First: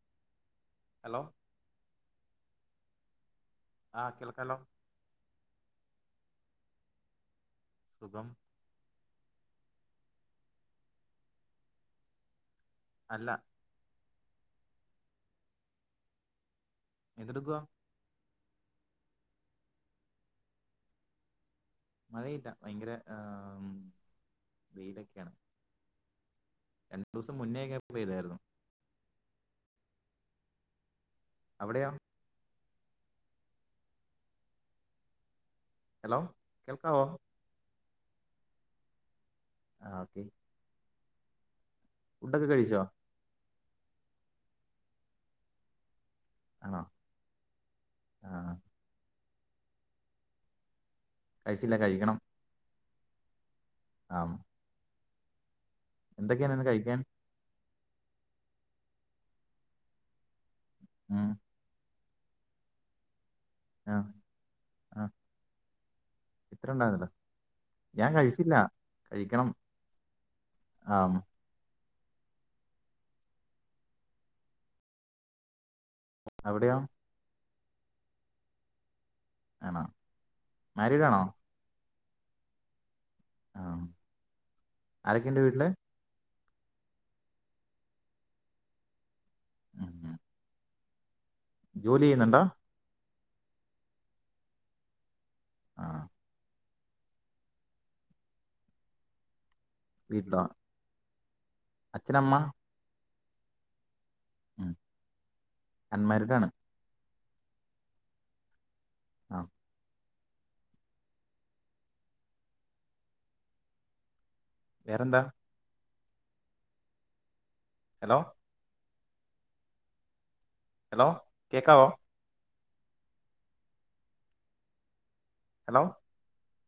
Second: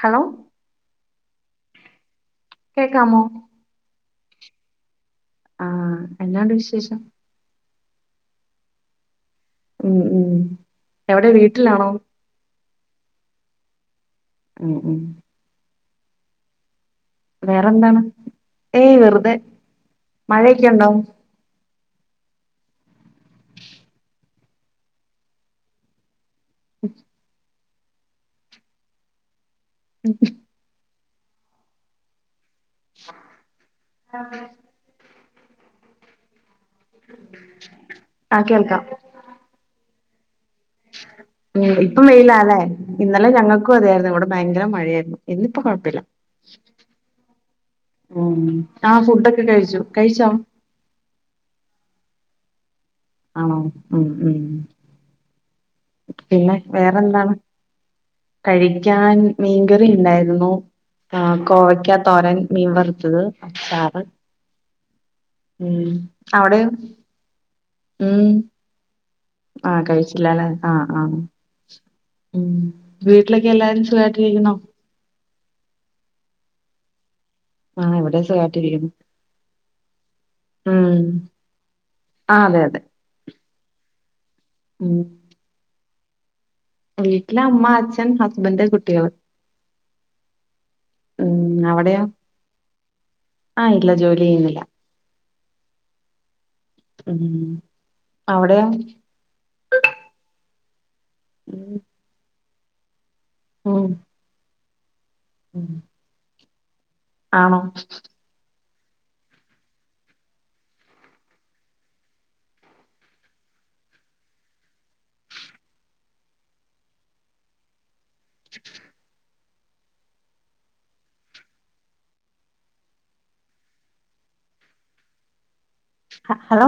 Hello hello കേക്കാമോ ആ കേൾക്കാലോ ആ എന്നാ ഉണ്ട് വിശേഷം സുഖം ഉം ഉം എവിടെ വീട്ടിലാണോ? അല്ല ഉം ഉം എന്തെടുക്കുവാ വേറെന്താണ് ഏയ് വെറുതെ മഴയൊക്കെ ഉണ്ടോ? മഴയില്ല ഭയങ്കര ഏഹ് വെയിലൊക്കെയാണ് രണ്ടു ദിവസം മുന്നേ ഒക്കെ വെയിലാരുന്നു. മ്മ് അവിടെയോ [unintelligible] ഹലോ കേൾക്കാവോ ആഹ കേൾക്കാം ആ ഓക്കെ [inaudible] [unintelligible] ഉ ഇപ്പം വെയിലാ ഫുഡൊക്കെ അല്ലെ കഴിച്ചോ ഇന്നലെ ഞങ്ങൾ പ അതായിരുന്നു ഇവിടെ ഭയങ്കര മഴയായിരുന്നു ഇന്ന് ഇപ്പോ കുഴപ്പമില്ല ആണോ ആ [unintelligible] ആ ഫുഡ് കഴിച്ചു കഴിച്ചോ കഴിച്ചില്ല കഴിക്കണം ആണോ [inaudible] ഉ ആ ഉം എന്തൊക്കെയാണ് പിന്നെ ഇന്ന് കഴിക്കാൻ വേറെന്താണ് കഴിക്കാൻ മീൻകറി ഉണ്ടായിരുന്നു ഉം, ആഹ കോവക്കാ തോരൻ മീൻ വറുത്തത് അ ആ അത് ആ ഉം അവിടെ ഇത്ര ഉണ്ടായിരുന്നല്ലോ ഞാൻ ഉം കഴിച്ചില്ല കഴിക്കണം ആഹ കഴിച്ചില്ലല്ലെ ആഹ് ആ ആഹ് ഉം വീട്ടിലൊക്കെ എല്ലാരും സുഖയിട്ടിരിക്കുന്നോ എവിടെയാാണ് ആഹ എവിടെയാ സുഗായിട്ടിരിക്കുന്നു ആണോ മാരിഡാണോ ആ അതെ അതെ ആഹ ആരൊക്കെ ഉണ്ട് വീട്ടില് വീട്ടില അമ്മ അച്ഛൻ ഹസ്ബൻഡ കുട്ടികള് ഉം ജോലി ചെയ്യുന്നുണ്ടാ ആഹ ഇല്ല ജോലി ചെയ്യുന്നില്ല ആഹ ഉം അവിടെയൊ വീട്ടിലോ അച്ഛനമ്മ ആഹ അൺമാരീഡ് ആണ് ആണോ ആഹ് വേറെന്താ ഹലോ [inaudible] ഹലോ കേക്കാവോ ഹലോ ഹ ഹലോ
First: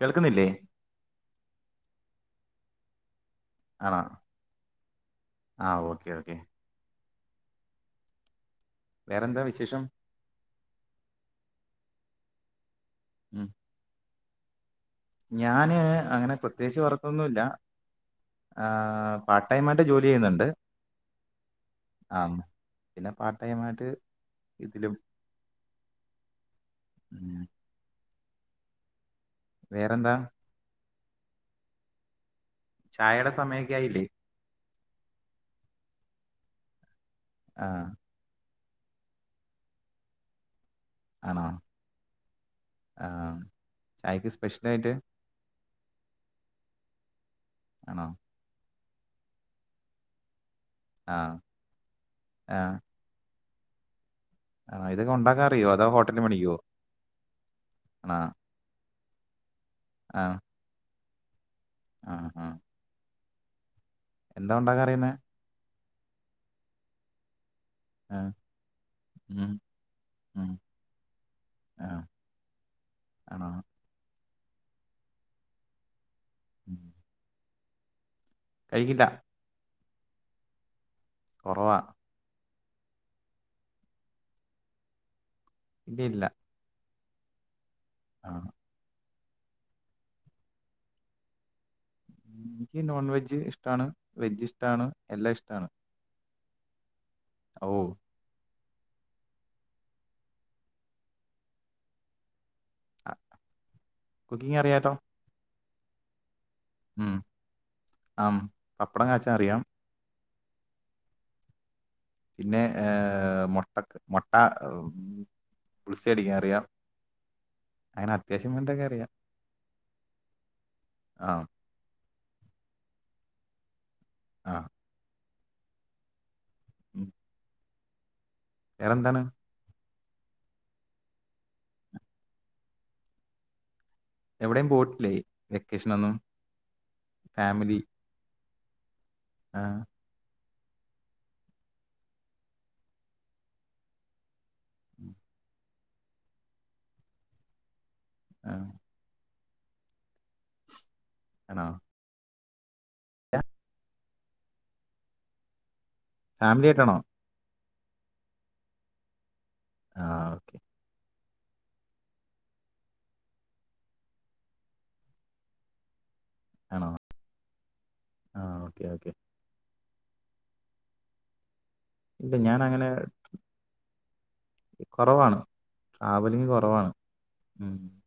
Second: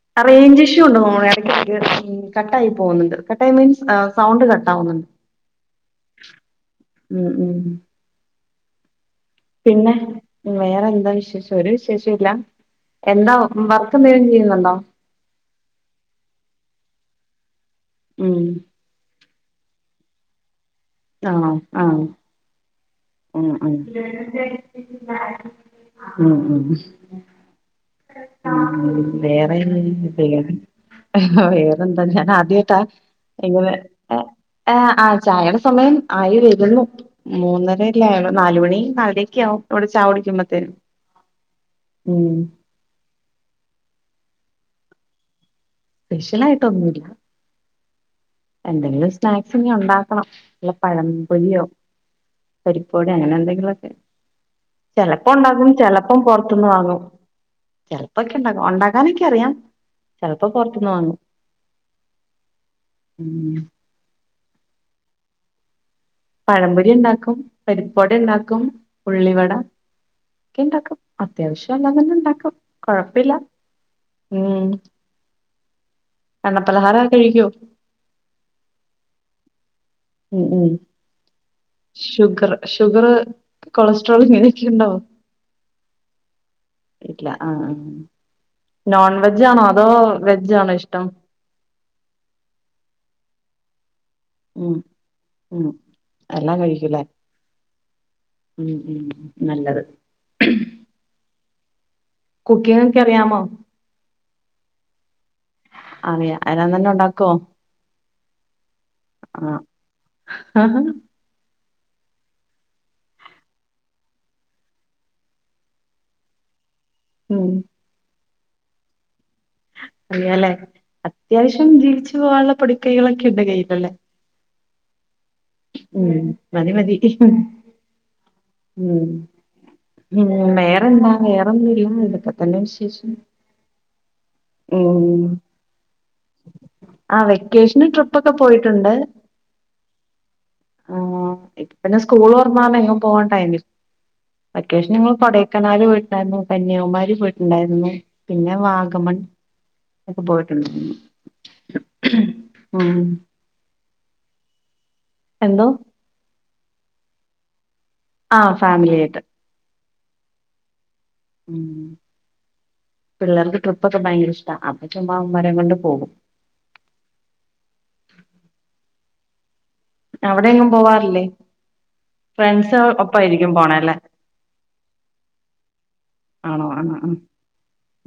കേൾക്കുന്നില്ലേ റെയ്ഞ്ചിഷു ഉണ്ട് മോ [unintelligible] ളി കട്ടായി പോഉന്ന്ണ്ട് കട്ടായി മീൻസ് സൗണ്ട് കട്ട ട്ടൗന്ന് ആഹ് ഓക്കെ ഓക്കെ ഉം ഉം വേറെന്താ വിശേഷം ഉ വേറെന്താ വിശേഷം ഒരു വിശേഷൊല്ല എന്താ ഉം വർക്കെന്തേലും യ്യു ന്നുണ്ടോ ഞാന് അങ്ങനെ പ്രത്യേകിച്ച് വർക്കൊന്നുല്ല ഉം ആഹ് പാർട്ട് ടൈ ആയിട്ട് ജോലി ചെയ്യുന്ന്ണ്ട് ആഹ് ആഹ് പിന്നെ പാർട്ട് ഉം ടൈം ഉം ആയിട്ട് ഇതിലും ഉം ഉം ഉം ചട്ടാമി വേറെ വേറെന്താ [unintelligible] ഹ് ഹ് വേറെന്താ ഞാൻ ആദ്യം ത്ത ചായയുടെ സമയൊക്കെ എനിവെ ആയില്ലേ ഏ ആഹ് ആഹ് ചായടെ സമയം ആയി വരുന്നു ആ മൂന്നര നാലു മണി നാലരക്ക്യാവും ഇവടെ ചായ കുടിക്കുമ്പത്തേന് ആണോ ആഹ് ചായ ക്സ് പ്രശലായിട്ട് സ്പെഷ്യലായിട്ടൊന്നുല്ല ആണോ എന്തെങ്കിലും സ്നാക്സ് ഇഞ്ഞ് ഉണ്ടാക്കണം നല്ല ആ പഴംപൊലിയോ ആ പരിപ് വടെ അങ്ങനെ എന്തെ റക്കെ ആ ഇതൊക്കെ ചെലപ്പോ ഉണ്ടാക്കാൻ അറിയോ ഉണ്ടാക്കും അതോ ചെലപ്പം ഹോട്ടലിൽ മേടിക്കുവോ പൊറ്ത്ത്ന്ന് വാങ്ങും ചെല്പ ആണോ ച്ച് ണ്ടാക് [unintelligible] ഉണ്ടാകും ഞാനൊക്കെ അറിയാം ആ സെൽപ്പം പൊർത്ത്ന്ന് വാങ്ങും ആ ആ ഉം എന്താ ഉണ്ടാക്ക അറിയുന്നെ പഴംപൊരി ഉണ്ടാക്കും പരിപ്പട ആ ഉണ്ടാക്കും ഉം ഉള്ളിവട ഉം ഒക്കെ ഇണ്ടാക്കും അത്യാവശ്യം ആ എല്ലാം തന്നെ ഇണ്ടാക്കും കൊഴപ്പില്ല ആണോ ഉം ഉം എണ്ണപ്പലഹാരാ കഴിക്കുവോ കഴിക്കില്ല ഉം ഉം കുറവാ ഷുഗർ ഷുഗർ കൊളസ്ട്രോൾ ഇങ്ങനെയൊക്കെ ഇണ്ടോ ഇല്ല ഇല്ല ആ ആ നോൺ വെജ് ആണോ അതോ വെജ് ആണോ ഇഷ്ടം എനിക്ക് നോൺ വെജ് ഇഷ്ടാണ് വെജ് ഉം ഇഷ്ടാണ് എല്ലാം ഇഷ്ടാണ് ഉം എല്ലാം കഴിക്കുലെ ഓ ഉം ഉം നല്ലത് കുക്കിങ് ഒക്കെ അറിയാമോ കുക്കിംഗ് അറിയാലോ [unintelligible] ഉം ഉണ്ടാക്കുവോ ആം പപ്പടം കാച്ച അറിയാം ആഹ പിന്നെ ഏ മൊട്ടക്ക് മൊട്ട ബുൾസയ് അടിക്കാൻ അറിയാം ഉം അങ്ങനെ അത്യാവശ്യം വേണ്ടൊക്കെ അിയാം അറിയാലേ ആ അത്യാവശ്യം ജീവിച്ച് പോവാനുള്ള പൊടിക്കൈകളൊക്കെ ഉണ്ട് കൈയ്യിലല്ലേ ആ ഉം മതി മതി ഉം. ഉം വേറെന്താണ് ഉം വേറെ എന്താ വേറൊന്നും ഇല്ല ഇതൊക്കെ തന്ന വിശേഷം എവിടെയും പോയിട്ടില്ലേ ഉം വെക്കേഷൻ ഒന്നും ആ ഫാമിലി വെക്കേഷന് ട്രിപ്പൊക്കെ പോയിട്ടുണ്ട് ആ ആ ഇപ്പൊ പിന്നെ സ്കൂൾ തുറന്നോണ്ട് എങ്ങും പോവാൻ ടൈമി വെക്കേഷന് ഞങ്ങൾ ഉം, കൊടൈക്കനാൽ പോയി യിട്ടുണ്ടാരുന്നു കന്യാകുമാരി പോയിട്ടുണ്ടായിരുന്നു ആ, പിന്നെ വാഗമൻ ഒക്കെ പോയിട്ടുണ്ടാരുന്നു ആണോ ഉം എന്തോ ഫാമിലി ആയിട്ടാണോ ആ ഫാമിലി ആയിട്ട് ആ ഓക്കെ ഉം പിള്ളേർക്ക് ട്രിപ്പൊക്കെ ഭയങ്കര ഇഷ്ടവാ അപ്പൊ ചുമ്മാ അവന്മാരെയും കൊണ്ട് പോകും ആണോ ആ ഓക്കെ ഓക്കെ അവിടെയെങ്ങും പോകാറില്ലേ ഇല്ല ഞാൻ ഫ്രണ്ട്സ് അങ്ങനെ ഒപ്പായിരിക്കും പോണല്ലേ കുറവാണ് ട്രാവലിംഗ് ആണോ ആ കുറവാണ് ഉം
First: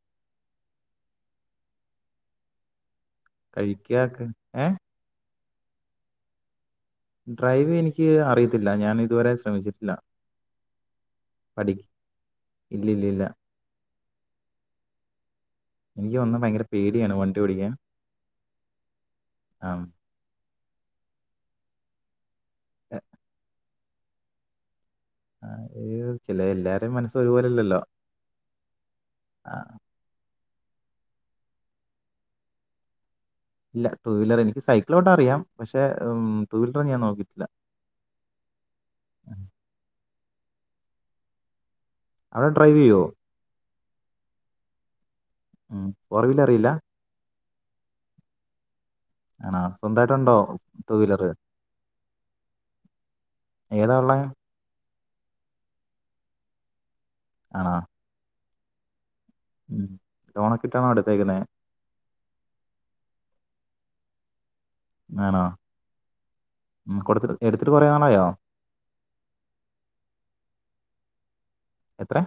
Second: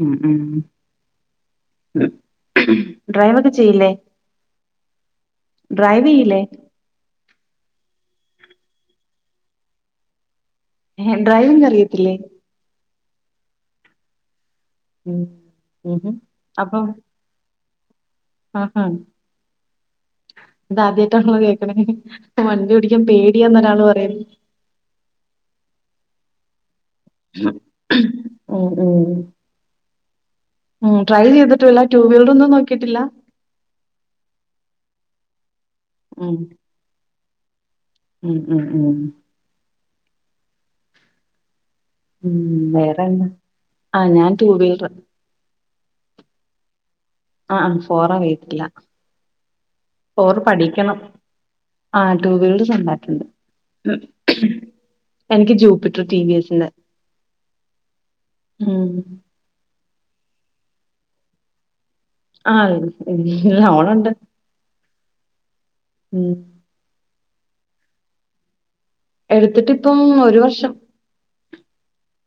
ഉം ഉം [inaudible] ചെയ്യില്ലേ കഴിക്കുക ഒക്കെ ഏ ഡ്രൈവ് ചെയ്യില്ലേ ഡ്രൈവ് എനിക്ക് അറിയത്തില്ല ഞാൻ ഇതുവരെ ശ്രമിച്ചിട്ടില്ല ഏ ഡ്രൈവിംഗ് പഠി അറിയത്തില്ലേ ഇല്ല ഇല്ല ഇല്ല ഉം എനിക്ക് വന്നാ ഭയങ്കര പേടിയാണ് വണ്ടി ഓടിക്കാൻ ആ ആ ആ അത് ആദ്യമായിട്ടാണല്ലോ കേക്കുന്നെ ഇപ്പൊ വണ്ടി ഓടിക്കാൻ പേടിയാന്ന് ഒരാള് ശരി ആ ചില എല്ലാ രുടെയും മനസ്സ് ഒരുപോലെ അല്ലല്ലോ ഉം ഉം ആ ഉം ട്രൈ ചെയ്തിട്ടില്ല ടു വീലർ ഒന്നും നോക്കിയിട്ടില്ല ഇല്ല ടു വീലർ എനിക്ക് സൈക്കിളോട്ടാൻ അറിയാം പക്ഷെ ഉം ടു വീലറൊന്നും ഞാൻ നോക്കിട്ടി ല്ല ഉം ഉം ഉം ഉം അവിടെ ഡ്രൈവ് ചെയ്യോ വേറെന്നാ ആ ഞാൻ ടൂ വീലർ ഉം ഫോർ വീലറിയില്ല ആഅ ഫോററിയത്തില്ല ആണോ സ്വന്തമായിട്ടുണ്ടോ ഫോറ് ടു പഠിക്കണം വീലർ ആഹ ടു വീലറ് സ്വന്തവായിട്ടെണ്ട് ഏതാ ഉള്ളേ എനിക്ക് ജൂപ്പിറ്റർ ടി വി എസ് ന്റെ ആണോ ഉം ലോണൊക്കെ ഇട്ടാണോ എടുത്തേക്കുന്നെ ആഹ ലോണെണ്ട് ആണോ ഉം കൊടുത്തിട് എടുത്തിട്ട് കൊറന്നാളായോ എടുത്തിട്ട് ഇപ്പം ഒരു വർഷം എത്ര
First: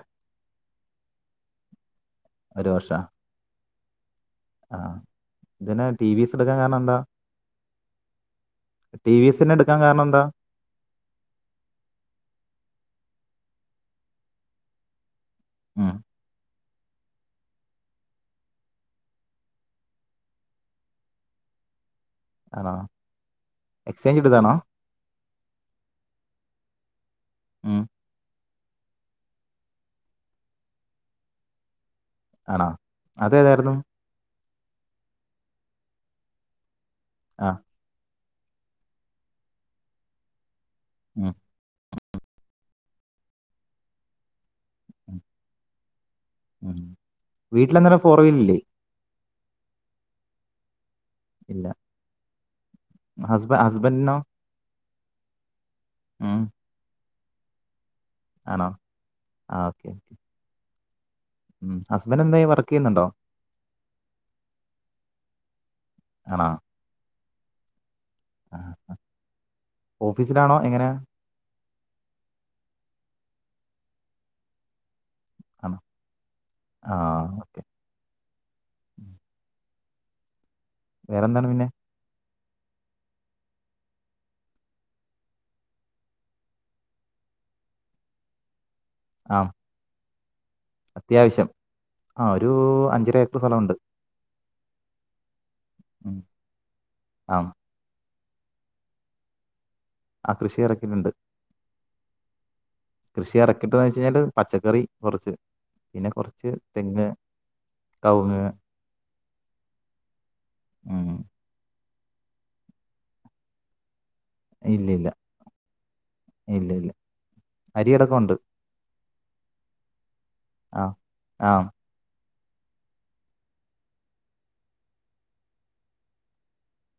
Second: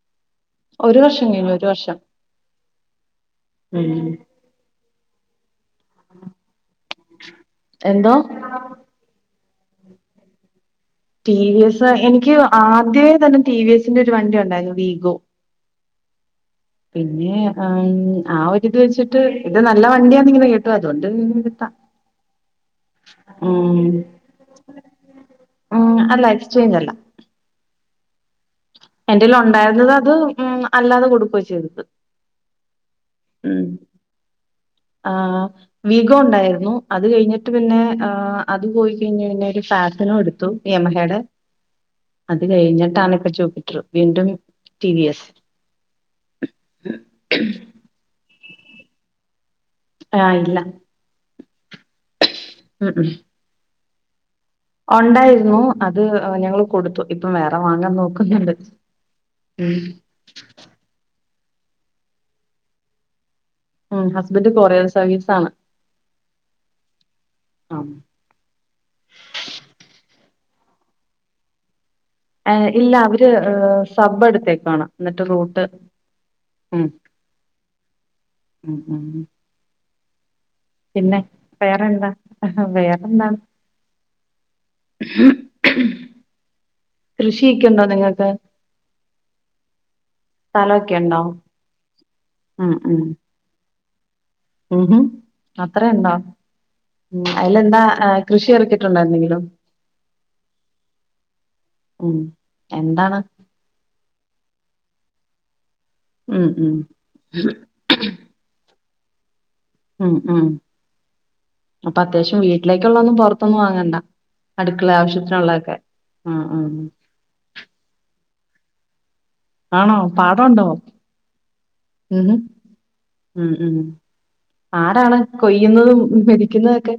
ഒരു വർഷം കഴിഞ്ഞു ഒരു വർഷം ഒരു വർഷം ഉം ഇതിനെ ടി വിസ് എടുക്കാൻ കാരണം എന്താ എന്തോ ടി വിസി എടു ടുക്കാൻ കാരണം എന്താ ടി വി എസ് എനിക്ക് ആദ്യമേ തന്നെ ടി വി എസിന്റെ ഒരു വണ്ടി ഒണ്ടായിരുന്നു വീഗോ ഇം പിന്നെ ആ ആ ഒരിത് വെച്ചിട്ട് ഇത് നല്ല വണ്ടിയാന്ന് ഇങ്ങനെ കേട്ടു അതുകൊണ്ട് എടുത്താ ആണോ ഉ എക്സ്ചേഞ്ച് എടുത്തതാണോ ഉ അല്ല എക്സ്ചേഞ്ച് അല്ല ഇം എന്റെല് ഒണ്ടായിരുന്നത് അത് ഉം അല്ലാതെ കൊടുക്കുവ ചെയ്തത് ആണോ അതേതായിരുന്നു ആ വീഗോ ഒണ്ടായിരുന്നു അത് കഴിഞ്ഞിട്ട് ആ പിന്നെ ആ അത് പോയി കഴിഞ്ഞ് കഴിഞ്ഞ ഒരു ഫാസിനോ എടുത്തു യമഹേടെ ഉം അത് കഴിഞ്ഞ താനക്ക ചോക്കി ട്രൂ വീണ്ടും ടി വി എസ് ഉ വീട്ടിലന്നേരം ഫോർ വീലില്ലേ ആഹ് ഇല്ല ഇല്ല ഹസ്ബ അസ് ഹസ്ബൻനോ ഒണ്ടായിരുന്നു അത് ഞങ്ങള് കൊടുത്തു ഇപ്പം വേറ വങ്ങാൻ നോക് കുന്നുണ്ട് ആണോ ഉ ഉ ഹസ്ബൻഡന്തായ വർക്കെയ്യുന്നുണ്ടോ ഉം ഹസ്ബൻഡ് കൊറിയർ സർവീസ് ആണ് ആണോ ആം ആ ഓഫീസിലാണോ എങ്ങനെ എ ഇല്ല അവര് സബ് എടുത്തേക്കാണാ എന്നിട്ട് റൂട്ട് ആണോ ഉം ആ ഓക്കെ ഉം ഉം പിന്നെ വേറെന്താണ് പിന്നെ വേറെ എന്താ ആ വേറെന്താ കൃഷിയൊക്കെണ്ടോ നിങ്ങക്ക് ആ ഉണ്ടോ അത്യാവശ്യം ആ ഒരു ഉം ഉം അഞ്ചര ഏക്കർ സ്ഥലവൊണ്ട് ഉം ഹം അത്രെ ഉണ്ടോ ഉം ആ അയ്ല് എന്താ കൃഷി എറക്കുട്ടുണ്ടോ എന്തെങ്കിലും ആ കൃഷി എറക്കിട്ടുണ്ട് ഉം എന്താണ് കൃഷി ഇറക്കിയിട്ടന്ന് വെച്ചഴിഞ്ഞാല് പച്ചക്കറി കൊറച്ച് പിന്നെ ഉം കൊറച്ച് ഉം തെങ്ങ് കവുങ്ങ് ഉം ഉം ഉം അപ്പൊ അത്യാശ്യം വീട്ടിലേക്കുള്ള ഒന്നും പൊർത്തിന്നെ വാങ്ങണ്ട ഇല്ല അടുക്കള ഇല്ല ആവശ്യത്തിനുള്ള ഒക്കെ ഉ ഉ ഉ ഇല്ല ഇല്ല അരിയടക്കമുണ്ട് ആണോ പാടം ഒണ്ടോ ആ ആ ഉം ഉം ഉം ആരാണ് കൊയ്യുന്നതും മെതിക്കുന്നതൊക്കെ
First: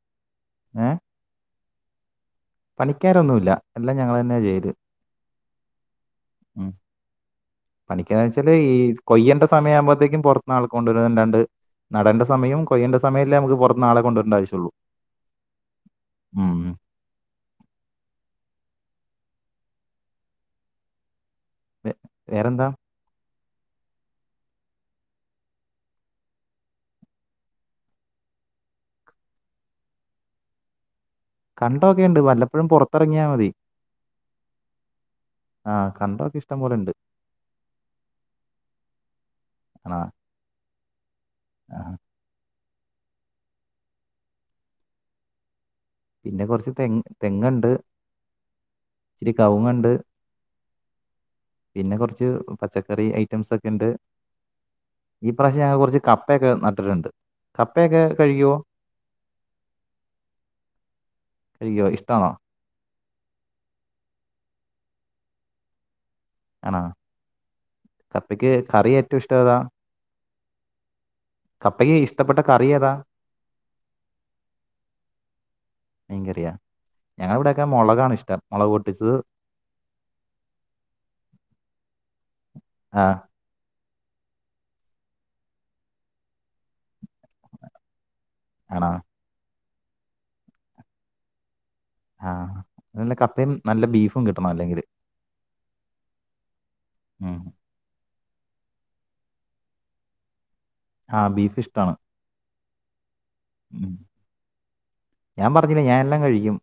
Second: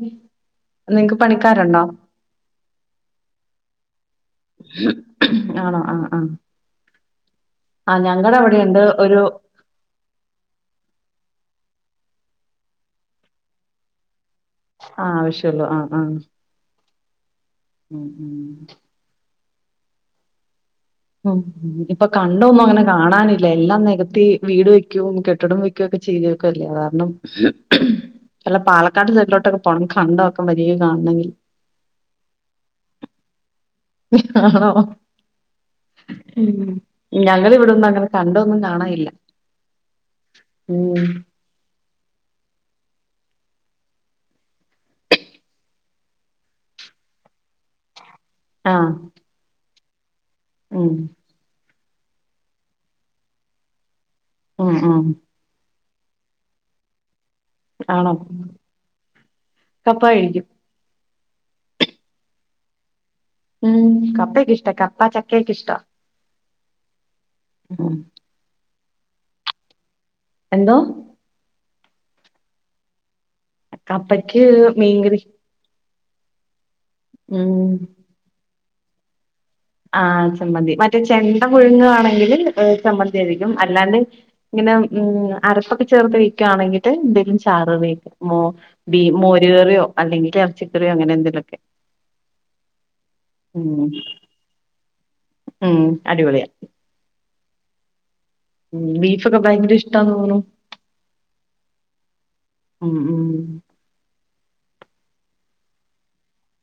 നിങ്ങക്ക് പണിക്കാരുണ്ടോ ആ പണിക്കാരൊന്നുല്ല ഞങ്ങളെന്ന ചെയ്ത് ആണോ ആ ഉം പണിക്കാര് ഞങ്ങടെ വെച്ചാല് ഈ അവിടെയുണ്ട് ഒരു കൊയ്യേണ്ട സമയാമ്പോഴ്ത്തേക്കും പൊൻത്ത്ന്ന് ആൾ കൊണ്ടുവര്ല്ലാണ്ട് നടേണ്ട സമയോം കൊയേണ്ട സമയൊല്ലെ അമക്ക് പൊർത്ത്ന്നാളെ കൊണ്ടരണ്ടാവശ്യം ആഹ് ആവശ്യൊള്ളൂ ആഹ് ആഹ് ഉം ഉം ഉം വേ ഇപ്പൊ കണ്ടൊന്നും വേറെന്താ അങ്ങനെ കാണാനി എല്ലാം നെകത്തി വീട് വെക്കും കെട്ടിടം വെക്കുക ഒക്കെ ചെയ്തേക്കുവല്ലേ കാരണം എല്ല പാലക്കാട്ട് സൈട്ലോട്ടൊക്കെ പോണം കണ്ടം ഒക്കെ വരിയായി കാണെങ്കിൽ കണ്ടോക്കെണ്ട് വല്ലപ്പോഴും പൊർത്തെർങ്ങിയാ മതി ഹും ഹ് ഹ ആണോ ആ കണ്ടമൊക്കെ ഇഷ്ടം ഉം പോലെ ഉണ്ട് ഞങ്ങൾ ഇവിടൊന്നും അങ്ങനെ കണ്ടൊന്നും കാണാഇല്ല ആണോ ഉം ആ പിന്നെ കൊറച്ച് തെങ് തെങ്ങുണ്ട് ആഹ് ഇച്ചിരി കവുങ്ങുണ്ട് ഉം പിന്നെ കുറച്ച് പച്ചക്കറി ഐറ്റംസ്ഒക്കെണ്ട് ഉം ഉം ഈ പ്രാവശ്യം ഞാ കൊറച്ച് കപ്പയൊക്കെ നട്ടിട്ടുണ്ട് കപ്പയൊക്കെ ആണോ കഴിക്കുമോ കപ്പ കഴിക്കും കഴിക്കോ ഇഷ്ട്ടാണോ ഉം കപ്പക്കെ ഇഷ്ട കപ്പ ചക്ക ക്കെ ഇഷ്ട ആണോ കപ്പക്ക് കറി ഏറ്റവും ഇഷ്ട്ടേതാ എന്തോ കപ്പയ്‌ക്ക് ഇഷ്ടപ്പെട്ട കറി ഏതാ കപ്പക്ക് മീങ്കറി മീൻ കറിയ ഞങ്ങൾ ഇവിടെയൊക്കെ മൊളകാണിഷ്ട്ടം മുളക് പൊട്ടിച്ചത് ആ ചമ്മന്തി മറ്റേ ചെണ്ട പുഴുങ്ങുവാണെങ്കിൽ ഉം ആഹ് ചമ്മന്തിയരക്കും അല്ലാണ്ട് ഇങ്ങനെ ഉം അരപ്പൊക്കെ ചേർത്ത് വിൽക്കാണെങ്കി ട്ട് എന്തെങ്കിലും ചാറ് വെ മോ ആണോ ബീ മോര് കറിയോ അല്ലെങ്കിലിറച്ചിക്കറിയോ അങ്ങനെ എന്തെലൊക്കെ ആഹ് നല്ല കപ്പയും ഉം നല്ല ബീഫും കിട്ടണം അല്ലെങ്കില് ഉം അടിപൊളിയ ഉം ഉം ബീഫൊക്കെ ഭയങ്കര ഇഷ്ടാന്ന് തോന്നുണു ആ ബീഫ് ഇഷ്ടാണ് ഉം ഉം ഉം ഞാൻ പറഞ്ഞില്ലേ ഞാനെല്ലാം കഴിക്കും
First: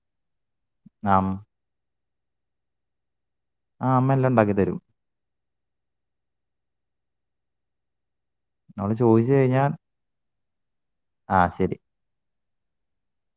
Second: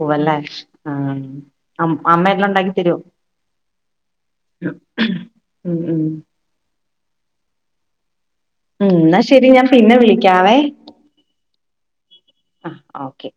പൂവല്ലെ ആ ആഹ് അം അമ്മെഎല്ലാം ണ്ടാക്കിതരൊ ആഹ് അമ്മ എല്ലാം ഉണ്ടാക്കി തരും ഉം ഉം ഉം നമ്മള് ന്നാ ചോദിച്ചു ശെരി ഞാൻ കഴിഞ്ഞാൽ പിന്നെ വിളിക് ക്ക്യാവേ ആഹ് ശരി ആഹ് ഓക്കെ